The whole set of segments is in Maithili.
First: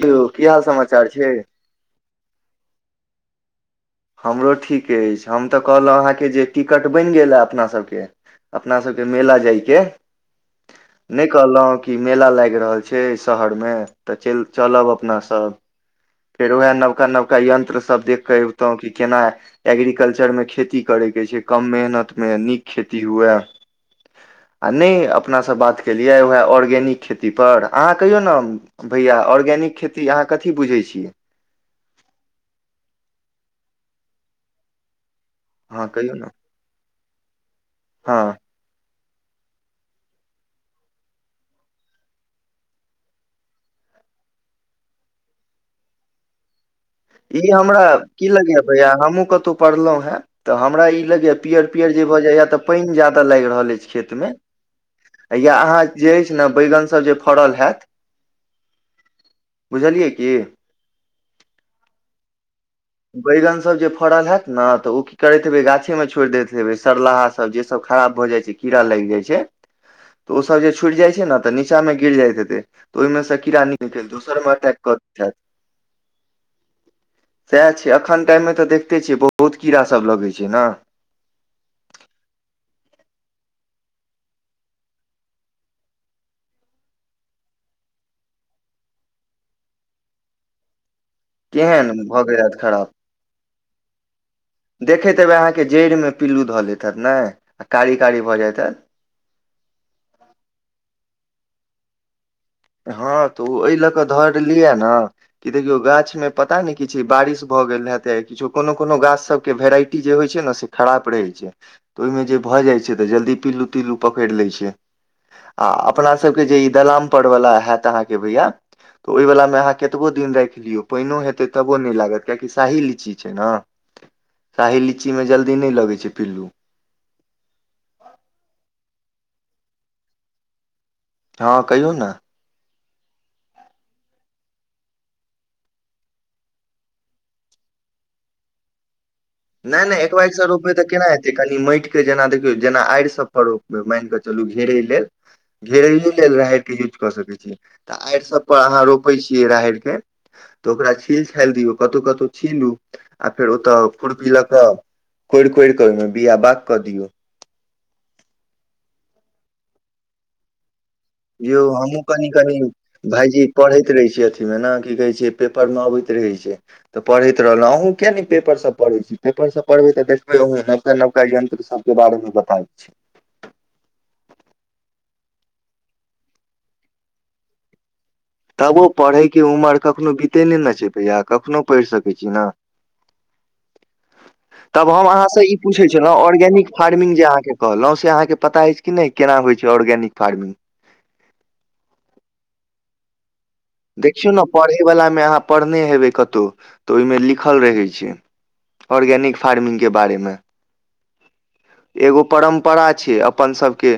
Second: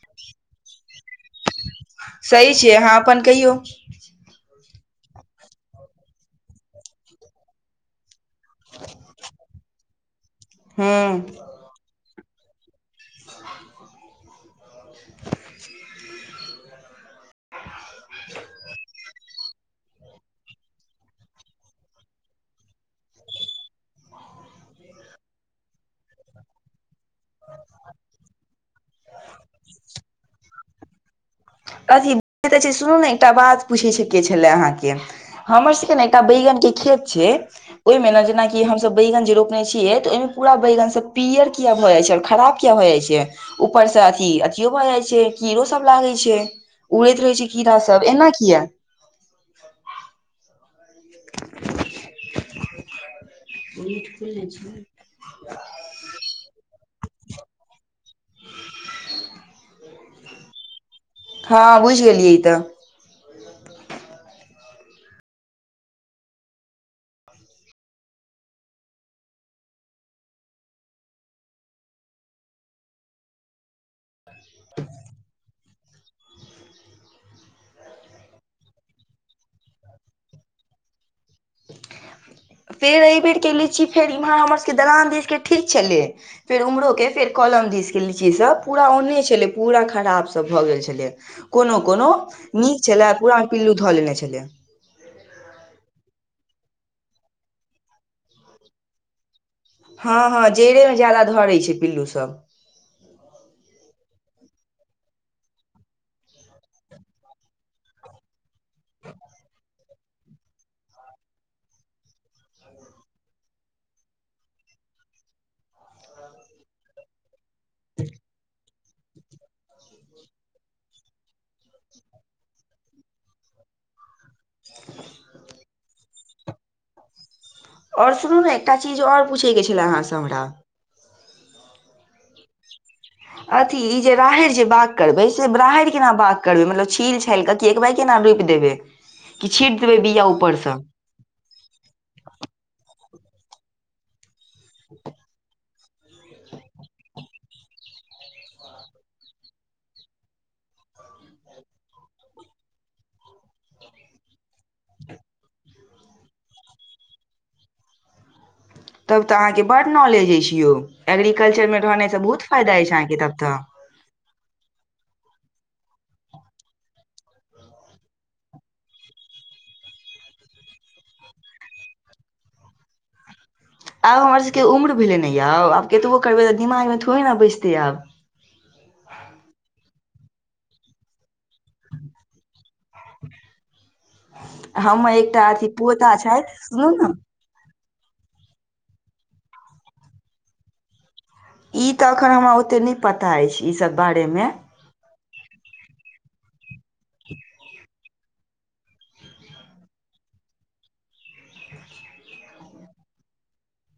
कौ यौ की हाल समाचार छै। सही छियै अहाँ अपन कहियौ। हमरो ठीक ऐछ हम तऽ कहलो अहाँकेँ जे टिकट बैन गेल अ अपना सभ केँ अपना सब केँ मेला जाय केँ [inaudible] नै हूँ कहलौ कि मेला लाइग रहल छै। छै शहर में तऽ चै चलब अपना सब फेर वहै नवका नवका यंत्र सब देख कऽ आइवतौ कि केना एग्रीकल्चर में खेती करै केँ छै कम मेहनत में नीक खेती हुए आ नै अपना संब बात केलियै वहै ऑर्गेनिक खेती पर अहाँ कहियौ न भैया ऑर्गेनिक खेती अहाँ कथी बुझैत छियै। कथी सुनू ने एकटा बात पूछै छै केँ छलै अहाँकेँ हमर सब अहाँ केँ ने कहियौ एकटा बैगन केँ खेत छै ओइमे न हँ जेना कि कि हम सब बैंगन जे रोपने छियै तऽ ओइमें पूरा बैंगन से पियर किया हो जाइ छै और खराब किया हो जाइ छै। ऊपर स अथी अथियो भऽ जाइ छै कीड़ो सभ लागै छै। उड़ैत रहै छै ई हमरा कीड़ा सब की एना लगया किया दया हमहुँ कतहु पढ़लु है तऽ हमरा ई लगैयए पियर पियर जे भऽ जाइए तऽ पाइन ज्यादा लाइग रहल ऐछ खेत में या अहाँ जे ऐछ न बैगन सभ जे फड़ल हैत। बुझलियै की। हँ बुझ गेलियै तऽ। बैगन सब जे फड़ल हैत न तऽ ओ की करैत हेबै गाछे में छोड़ि दैत हेबै। सरलाहा सब जे सब खराब भऽ जाइ छै कीड़ा लइग जाइ छै। तऽ ओ सभ जे छुट जाइ छै न तऽ नीचा म गिर जाइत हेतै। तऽ ओइमें से कीड़ा निकैल कऽ एक दोसर मऽ अटैक कऽ दैत हैत सेह छै एखन टाइम में तऽ देखते छियै बहुत कीड़ा सभ लगैत छै न फेर एहिबेर केँ लीची फेर इम्हर हमर सभ दलान दिस ठीक छलै। फेर उम्हरो केँ फेर कलम दिस कऽ लीची सब पूर ओहने छलै पूरा खराब सभ भऽ गेल छलै। कोनो केहन कोनो भऽ गेल हैत नीक खराब छलै पुरा में पिल्लु धल लेने छलै देखैत हेबे अहाँकेँ जैड़ में पिल्लू धऽ लेत नै आ कारी कारी भऽ जैत हैत हँ हँ जड़े में ज्यादा धरै छै पिल्लू सब हँ तऽ ओ अइ लऽ कऽ धर लियै न कि देखियौ गाछ में पता नै किछ बारिश भऽ गेल हेतै किछो कोनो कोनो गाछ सभ केँ भेराइटी टी जे होइ छै ने से खराब रहै छै तऽ ओइमे जे भऽ जाइत छै तऽ जल्दी पिल्लू तिल्लू पकड़ि लैत छै। आ अपना सभ कऽ जे ई दलाम पर वला होत अहाँ केँ भैया। तऽ ओइ वला में अहाँ कतबो दिन राइख लियौ पाइनोओ हेतै तबो नै लागत कियकि शाही लीची छै न शाही लीचीमे जल्दी नहि लगैत छै पिल्लू। आओर सुनू ने एकटा चीज आओर पूछयके छल। अहाँसँ हमरा हँ कहियौ न अथी ई जे राहरि जे बाग करबै से राहरि केना बाग करबै मतलब छील हेलक किएक एकबा केना रोपि देबै कि छीट नहि देबै नहि एक बिया एक सए रुपै ऊपरसँ त केना हेतै कनि माटिक के जेना देखियौ जेना आड़ि सब पर रोपबै मान कऽ चलू घेरै लेल घेरैे लेल राहैर के यूज कऽ सकैत छियै तऽ आड़ि सब पर अहाँ रोपे छियै राहैर के तऽ ओकरा छील छालि दियौ कतहु कतहु छीलू आ फेर ओतऽ खुरपी ल के कोड़ि कोरि कऽ ओहिमें बिया बाग कऽ दियऔ तब तऽ अहाँके बड नॉलेज अछि यौ यौ एग्रीकल्चर मे हमहूँ रहनासँ कनि बहुत कनि फायदा अछि अहाँके तब भायजी तऽ पढ़ैत रहै छै अथी मे न‌ की कहै छै पेपर मे अबैत रहै छै तऽ पढ़ैत रहलहुँ अहुँ किया नहि पेपरसभ पढ़ैत छी पेपरसभ पढ़बै तऽ देखबै अहूँ नवका नवका यन्त्रसभ के बारे मे बताबै छै आब हमर सभके उम्र भेलै ने यौव आब केतबो करबै तऽ दिमागमे थोड़े ने बैसतै आब तबो पढ़यके उमर कखनो बीते नहि न छै भैया कखनो पढ़ि सकै छी न तब हम हमर एकटा अहाँसँ ई अथी पूछै पोता छलहुँ छथि ऑर्गेनिक सुनू ने फार्मिंग जे अहाँके कहलहुँं से अहाँके पता अछि कि नहि कि केना होइ छै ऑर्गेनिक फार्मिंग ई त अखन हमरा ओते पता अइछ ई सब बारे देखियौ ने मे पढ़ैवलामे अहाँ पढ़ने हेबै कतहु तऽ ओहिमे लिखल रहैत छै ऑर्गेनिक फार्मिंग के बारेमे एगो परम्परा छै अपन सबके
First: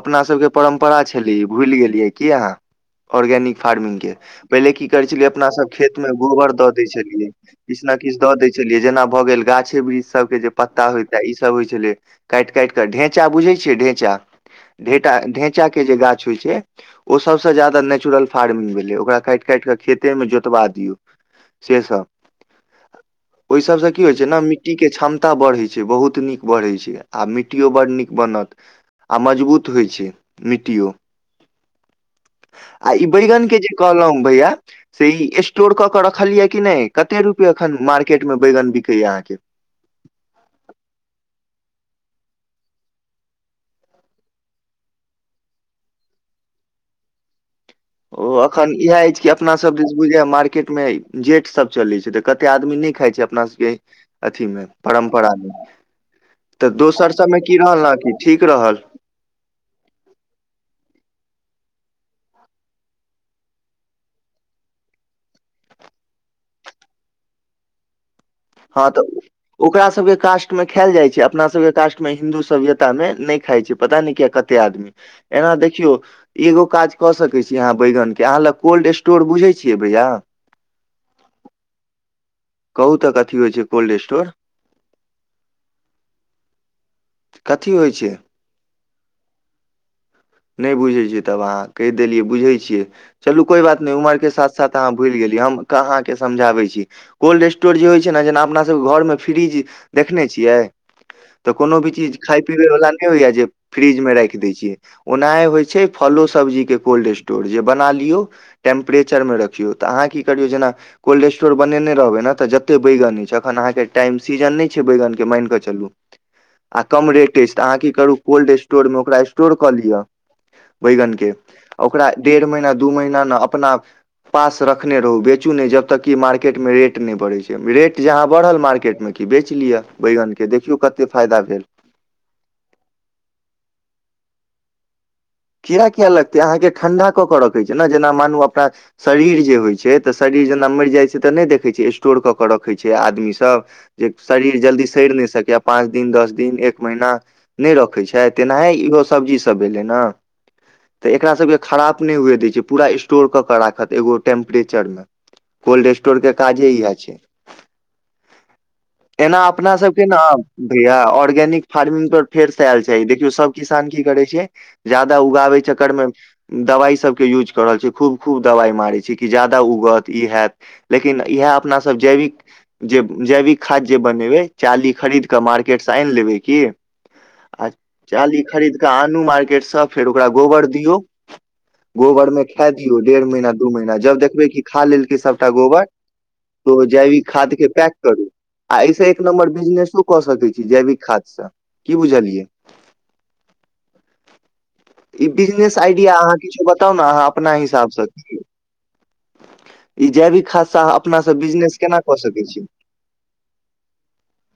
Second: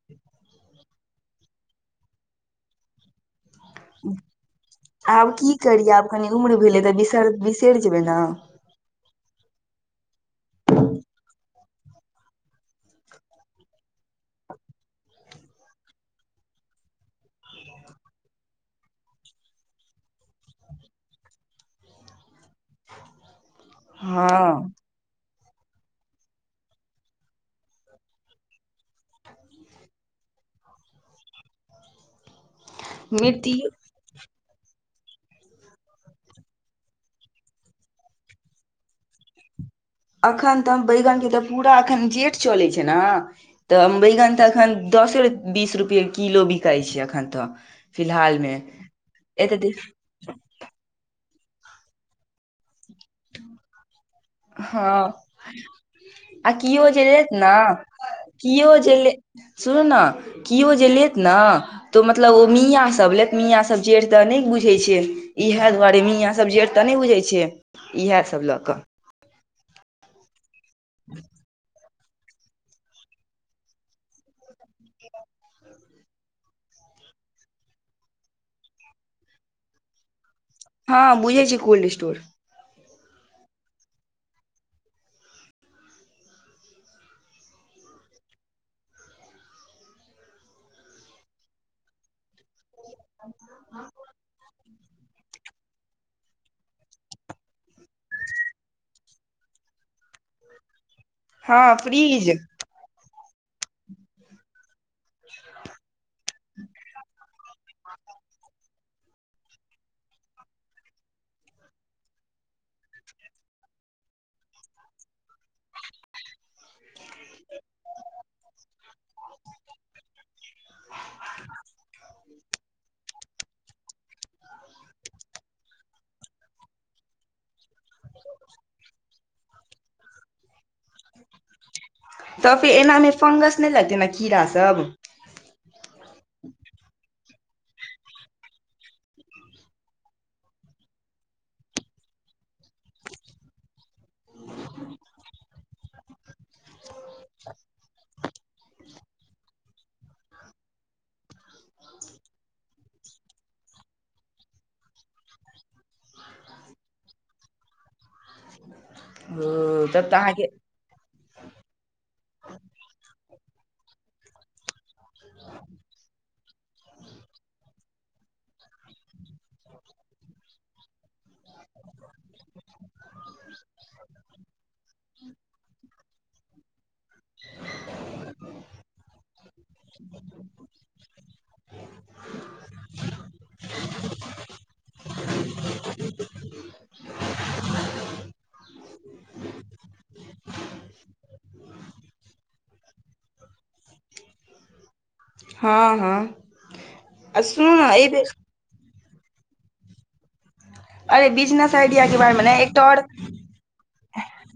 अपना सबके परम्परा छली ई भूलि गेलियै की अहाँ ऑर्गेनिक फार्मिंग के पहिले की करे छलिये आब अपना की सब करियै खेत आब में कनि गोबर उम्र द भेलै दय तऽ बिसर छलिय बिसरि किछु न जेबै ने किछ द दय छलियै छलियै जेना भऽ गेल गाछे वृक्ष सब के जे पत्ता होयताे इ सब होइ छले काटि काटि कऽ ढेचा बुझैत छियै ढेचा ढे ढेचाके जे गाछ होइ छै ओ सबसँ ज्यादा नेचुरल फार्मिंग भेलै ओकरा काटि काटि कऽ खेतेमे जोतवा दियौ से सब ओहिसबसँ की होइत छै ने हँ मिट्टीके क्षमता बढ़ैत छै बहुत नीक बढ़ैत छै आ मिट्टियो बड्ड नीक बनत आ मजबूत होइ छै मिट्टीयो आ ई बैगन मिट्टी के जे कहलौ हम भैया से ई स्टोर क के रखल यै कि नहि कते रुपे अखन मार्केट में बैगन बिकै या अहाँ के एखन तऽ बैगन के तऽ पूरा एखन जेठ चलै छै न तऽ बैगन तऽ एखन दसे बीस रुपए किलो बिकाइ छै एखन तऽ ओ फिलहाल मे अखन इएह अछि कि अपना एते दे- सब दि बुझै मार्केट मे जेट सब चले छै तऽ कते आदमी नहि खाय छै अपना सबके अथी मे हँ परम्परा मे आ तऽ किओ जे दोसर लेत सभमे ने की रहल न कि ठीक किओ रहल जे ले सुनू न किओ जे लेत न तऽ मतलब ओ मियाँसभ लेेत मियाससभ जेठ तऽ नहि बुझैत छै इएहे दुआरे मे मियां सब जेठ तऽ नहि बुझै छै इहा सब ल हाॅं तऽ ऊ ओकरा सबे कास्ट में खैयल जाइ छै अपना सबे के कास्ट मे में हिन्दू सभ्यता में नै खाइ छै पता नहि किया कते आदमी एना देखियौ। एगो काज कऽ सकै छी अहाँ बैगने के अहाँ ला कोल्ड स्टोर बुझै छियै भैया हँ बुझै छी कोल्ड स्टोर कहू तक कथी होइ छै कोल्ड स्टोर कथी होइ छै नय बुझै छियै तब अहाँ कहि देलियै बुझै छियै चलू कोई बात नय उमर के साथ साथ तैं आ भूइल गेलिय हम अहाँ के समझाबै छी कोल्ड स्टोर जे होइ छै ना जेना अपना सबके घरमे फ्रिज देखने छियै तऽ हँ कोनो भी चीज फ्रिज खाय पीबै वला न नै होया जे फ्रिज में राइख दै छियै ओनैह होइ छै फलो सब्जी के कोल्ड स्टोर जे बना लियौ टेम्परेचर में रखियो त आहाॅं कि करियो जेना कोल्ड स्टोर बनेने रहबै न तऽ जते बैगन अछि अखन अहाँके टाइम सीजन नै छै बैगनके माइन कऽ चलू आ कम रेट ऐछ त अहाँ कि करु कोल्ड स्टोरम ओकरा स्टोर कऽ लिय बैगन के ओकरा डेढ़ महिना दु महीना न अपना पास रखने रहु बेचु नै जब तक की मार्केट में रेट नै बढ़ै छै रेट जहाँ बढ़ल मार्केट में कि बेच लिअ बैगन के देखियो कते फायदा भेल तऽ फेर ऐनामें फौंगस नै लागते ने कीड़ा सब कीड़ा किया लगतै अहाँके ठण्डा कऽ कऽ रखै छै ना जेना मानू अपना शरीर जे होइ छै तऽ शरीर जेना मैर जाय छै तऽ नै देखै छै स्टोर कऽ कऽ रखै छै आदमी सब जे शरीर जल्दी सैर नै सकै पाँच दिन दस दिन एक महीना नै रखै छै तेनाय इहो सब्जी सभ भेलै ना तऽ एकरा सभके खराप नै हुए दै छै पूरा स्टोर कऽ कऽ राखत एगो टेम्प्रेचर में कोल्ड स्टोर के काजे इहै आ छै एना ओ अपना सबके तब ना तऽ अहाँके बिया ऑर्गेनिक फार्मिंग पर फेर स आयल छै देखियौ सब किसान की करै छिय जादा उगाबै चक्कर में दबाइ सभके युज क रहल छै खूब खूब दबाय मारै छै कि ज्यादा उगत ई हैत लेकिन इहै अपना सब जैविक जे जैविक खाद जे बनेवै चाली खरीद क मार्केट सॅं आइन लेबै कि आ चाली खरीद कऽ आनु मार्केट सँ फेर ओकरा गोबर दियौ गोबर में खैय दियो डेर महीना दु महीना जब देखबै कि खा लेलकै सभटा गोबर ओ जैविक खाद के पैक करूं आय से एक नम्बर बिजनेसो कऽ सकै छी, जैविक खादसँ की बुझलियै ई बिजनेस हँ आइडिया हँ अहाँ किछ बताउ न अहाँ आ अपना सुनू ने हिसाबसँ एहि बेर की ई जैविक खाद सॅं आहाँ अपना सँ बिजनेस केना कऽ सकै छी र्ट [inaudible]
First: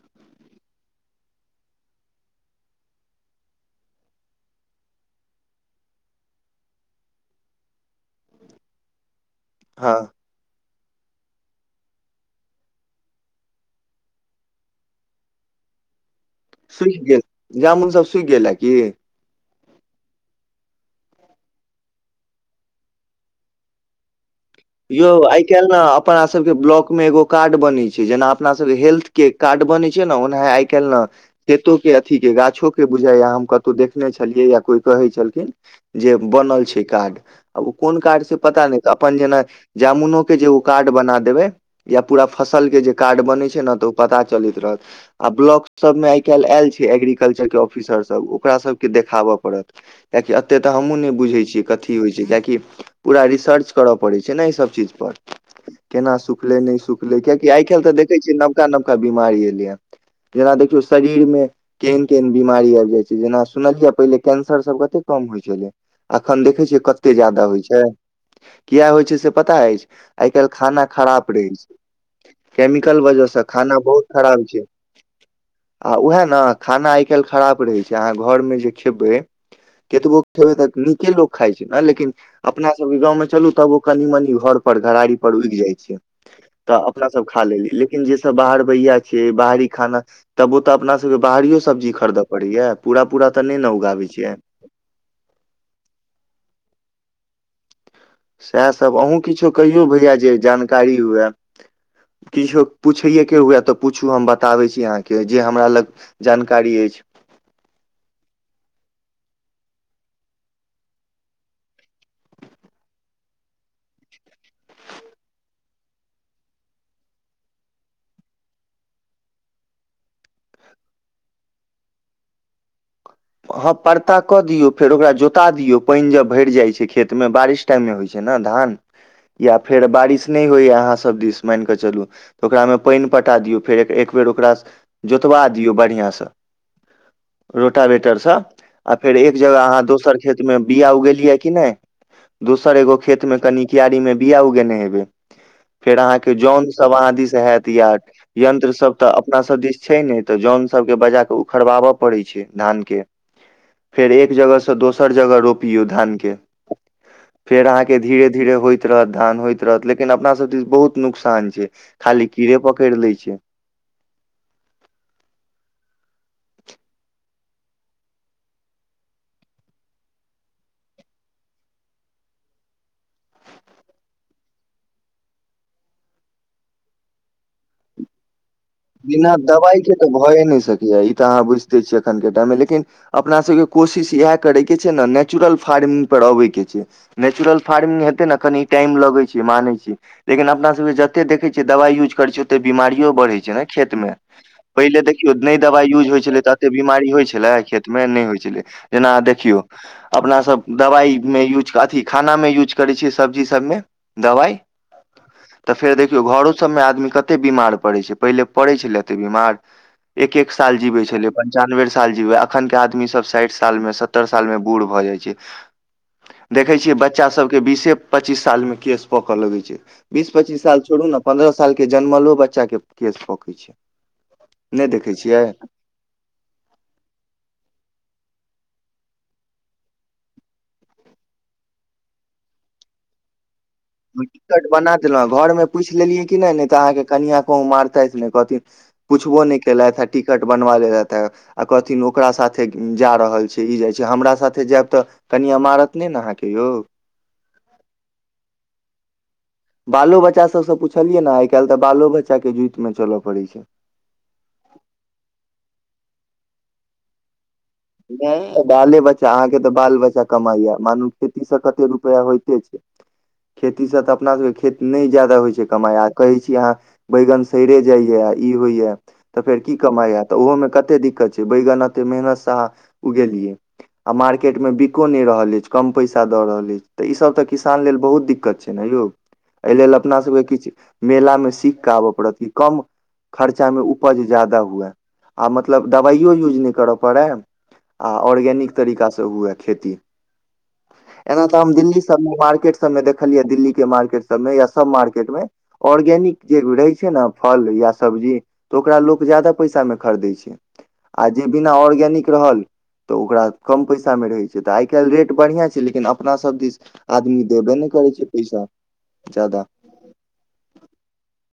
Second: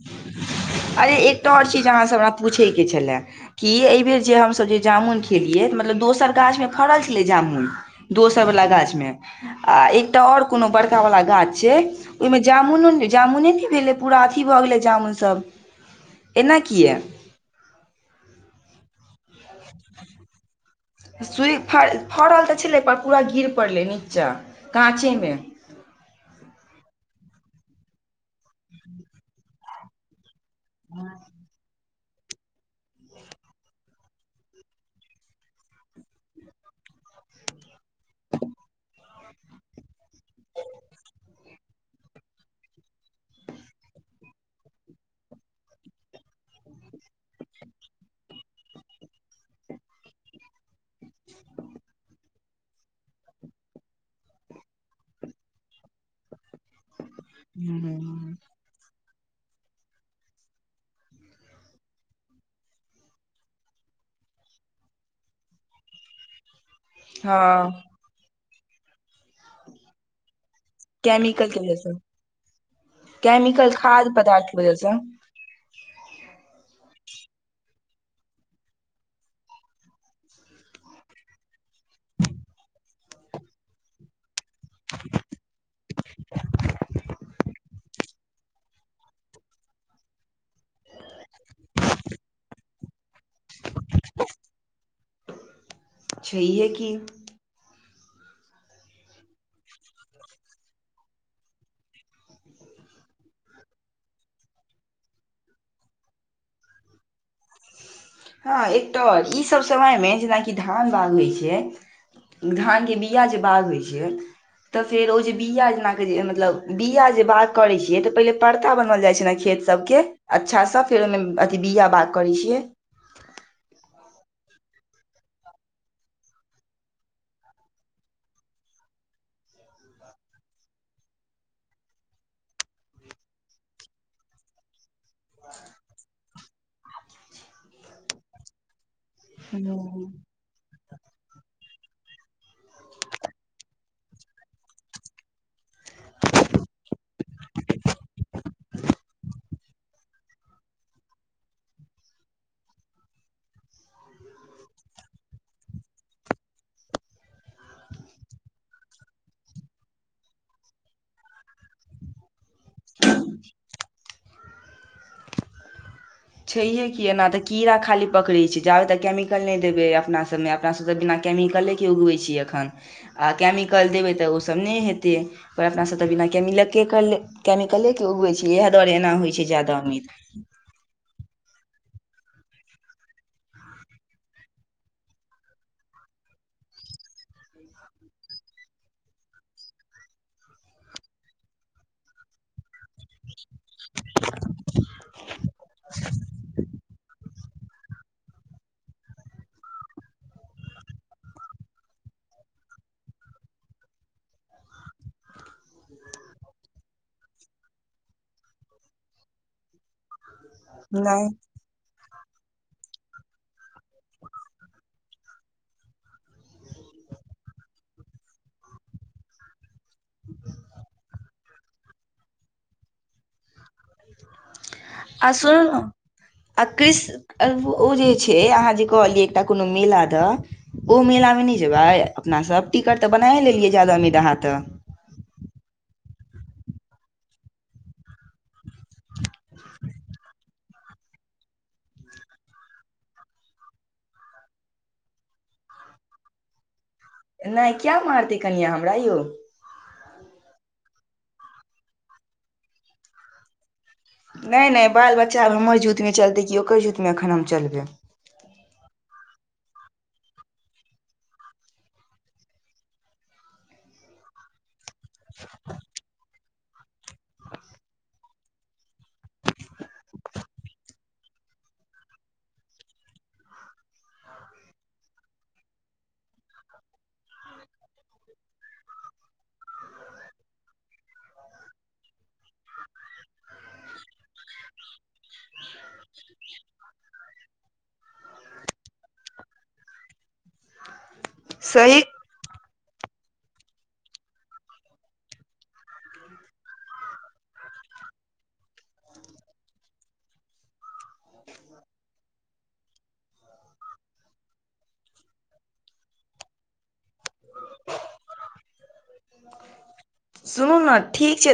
अरे एकटा और चीज अहाँ सॅं हमरा पूछै के छैलै कि एबेर जे हमसभ जे जामुन खेलियै मतलब दोसर गाछ में फड़ल छलै जामुन दोसर वला गाछ में आ हँ एकटा और कोनो बर पकावला गाछ छै ओहिमे जामुनो ने जामुने नै भेलै पूरा अथी भऽ गेलै जामुनसब सुइख गेल जामुन सब सुइख गेल रहै कि [inaudible] सुइखा फड़ल तऽ छेलै पर पूरा गिर पड़लै निचा यौ आय काइल न अपना सभके ब्लॉक में एगो कार्ड बनै छै जेना अपनासब हेल्थ के कार्ड बनै छिय ना ओना आय काइल न खेतो के अथीके गाछोके बुझाय या हम कतौ देखने छलियै या कोई कहै छलखिन। जे बनल छै कार्ड आ ओ कोन कार्ड से पता नै त अपन जेना। जामुनोके जे ओ कार्ड बना देबै। या पूरा फसल के जे कार्ड बनैत छै ने तऽ ओ पता चलैत रहत। आ ब्लॉकसभमे आइ काल्हि आयल छै एग्रीकल्चर के ऑफिसरसभ ओकरा सभके देखाबय पड़त। किएकि एते तऽ हमहुँ ने बुझे छी कथी होय छै किएकि पूरा रिसर्च करय पड़ै छै। छेनै ई सब चीज पर केना सुखलै नै सुखलै किएकी आय काइल त हम्म, देखै छिय नव। नबका -नबका बीमारी एलैया जैना देखियौ शरीर में। केहन - केहन बीमारी आबि जाइत छै जेना सुनलियै पहिले कैंसरसब कते कम होय छलै। अखन देखे छियै कते ज्यादा होइत हँ छै किया होइत छै से पता अछि आय - काल्हि खाना। खराप केमिकलके रहै वजहसँ छै केमिकल वजह सॅं केमिकल खाना बहुत खाद्य खराब पदार्थके छियै। वजहसँ आ उएह न खाना आइ काल्हि खराब रहै छै अहाँ घरेमे जे खेबै। केतबो खेबै तऽ नीके लोग खाइ छै ने लेकिन अपना सबक गाँव मै चलू तबो। कनि मनी घरे पर घरारी पर उगि जाय छै। तऽ अपना सब खा लेली लेकिन जे सब बाहर भैया छियै बाहरी खाना। तबो तऽ अपनासबके बाहरी सब्जी खरीद पड़ै या पूरा पूरा तऽ नहि ने उगाबै छियै। छहिऐ की। सएहसभ अहूँ किछु कहियौ भैया जे जानकारी हुए। किछो पुछैएके हुए तऽ पुछू हम बताबै छी अहाँके जे हमरा लग। जानकारी अछि। हँ एकटा और इसभ समयमे जेनाकि धान बाग होइत छै। धानके बीया जे बाग होइ छिऐ तऽ फेर ओ जे बीया जेनाक जे मतलब बीया जे बात करै छियै तऽ पहिले परता बनवल जाइत छल ने खेत। सबके अच्छाँ फेर ओहिमे अथी बिया बाग करै छियै। हँ परता कऽ दियौ फेर ओकरा जोता दियौ पानि जब भरि जाइत छै खेतमे बारिश। टाइम मे होइ छै नै धान या फेर बारिश नहि होइया अहाँ सब दिस मानिकऽ चलू। तऽ ओकरामे पानि पटा दियौ फेर एक बेर ओकरा जोतवा दियौ बढ़िआँसँ। टा वेटरसँ आ फेर एक जगह अहाँ हूँ। दोसर खेत मे बीया उगेलियै कि नहि। दोसर एगो खेतमे कनि क्यारी मे बीया उगेने हेबै। फेर अहाँके जौन सब आ दि से होयत या। यंत्र सब तऽ अपना सब दिस छै ने तऽ जौन सबके बजा कऽ उखड़बाबय पड़ैत छै। धान के फेर एक जगह से दोसर जगह रोपियौ धान के। फेर अहाँके धीरे धीरे होइत रहत धान होइत रहत लेकिन अपना सब दिस बहुत नुकसान छै। खाली कीड़े पकड़ि लै छै। [inaudible] छैहे कि ऐना तऽ कीड़ा खाली पकड़ै छै जाबे तऽ केमिकल नहि देबै अपना सभमे। अपना सबके तऽ बिना केमिकलेके उगबै छि एखन आ कमिकल देबै तऽ ओसभ नहि हेतै। पर अपनासँ तऽ बिना कमिक कैमिकलेके उगैत छै। ईयाह दुआारे। बिना दवाइ के तऽ भए नहि सकैया ई तऽ अहाँ बुझिते छियै एखन के टाईम मे लेकिन। अपनासभके कोशिश इएह करयके छै न नेचुरल फार्मिंग पर अबयके छै। नेचुरल फार्मिंग हेतै न कनि टाइम लगै छै मानै छी। लेकिन अपना सबके जतै देखै छियै दवाई यूज करैत छियै ओते बीमारी। बढ़ै छै ने खेत मे पहिले देखियौ नहि दवाइ यूज होइ छलै त एते बीमारी। होइ छलै खेत मे नहि होइ छलै जेना देखियौं। अपनासभ दवाई मे यूज अथी खाना मे यूज करै छियै सब्जी सभमे दवाई ह। तऽ फेर देखियौ घरो सभ मे आदमी कते बीमार पड़ै छै पहिले पड़ै छलै एते बीमार। एक एक साल जीबै नहि छले अपन। पञचानबे साल जीबै अखन के आदमी सभ साठि साल मे सत्तर साल मे बूढ़ भऽ जाई छै। देखैत छियै बच्चा सभके बीसे पच्चीस साल मे केस पकऽ लगैत छै। बीस पच्चीस साल छोड़ू ने पन्दद्रह साल के जनमलो बच्चा के केश कैत छै। नै देखै छियै? आसल न आ कृ ओ जे छै अहाँ जे कहलियै एकटा कोनो मेला दऽ ओ मेला मे नहि छै भाय अपना सभ टिकट तऽ बना लेलियै। ज्यादा उम्मीद अहाँ तऽ टिकट बना देलहुँ घरमे पुछि लेलियै कि नहि नहि तऽ अहाँकेँ कनिआ कहूँ मारता नहि कहथिन पुछबो नहि केलथि हा टिकट बनवा लेलथि ह। आ कहथिन ओकरा साथे जा रहल छै ई जाई छै हमरा साथे जायब तऽ। कनि अमारत नहि ने अहाँकेँ यौ नहि क्या मारतै कनिआँ हमरा य बालो बच्चा सभसँ पूछलियै ने आई काल्हि तऽ बालो बच्चा के जुति मे चलय पड़ैत छै नहि नहि बाल बच्चा आब हमर जूतमे चलतै कि ओकर जूत मे एखन हम चलबै नहि बाले बच्चा अहाँकेँ तऽ बाल बच्चा कमाइया मानू खेती से कते रुपैआ होयइते खेतीसँ तऽ अपना सभके खेती नहि ज्यादा होई छै कमाई आ कहै छी अहाँ बैगन सरे जाइए ई होइया तऽ फेर कि कमाई तऽ ओहोमे कतेक दिक्कत छै बैगन एतेक मेहनत सहा उगेलियै आ मार्केट मे बिको नहि रहल अछि कम पैसा दऽ रहल अछि तऽ ईसभ तऽ किसान लेकऽ बहुत दिक्कत छै ने यौ एहि लेलऽ अपना सभके किछु मेलामे सीख कऽ आबय पड़त कि कम खर्चामे उपज ज्यादा हुआ मतलब दबाइो यूज नहि करय पड़य आ ऑर्गेनिक तरीका से हुए खेती एना तऽ हम दिल्ली सही सभमे मार्केट सभ मे देखलियै दिल्ली के मार्केट सभ मे या सभ मार्केट मे ऑर्गेनिक जे रहै छै ने फल यै सब्जी तऽ ओकरा लोक जदा पैसा मे खरीदै छै आ जे बिना ऑर्गेनिकऽ तऽ ओकरा कम पैसा मे रहै छै तऽ आई काल्हि रेट बढ़िआ छै लेकिन अपना सभ दिस आदमी देबे ने करै छै पैसा जदा सुनू ने ठीक छै।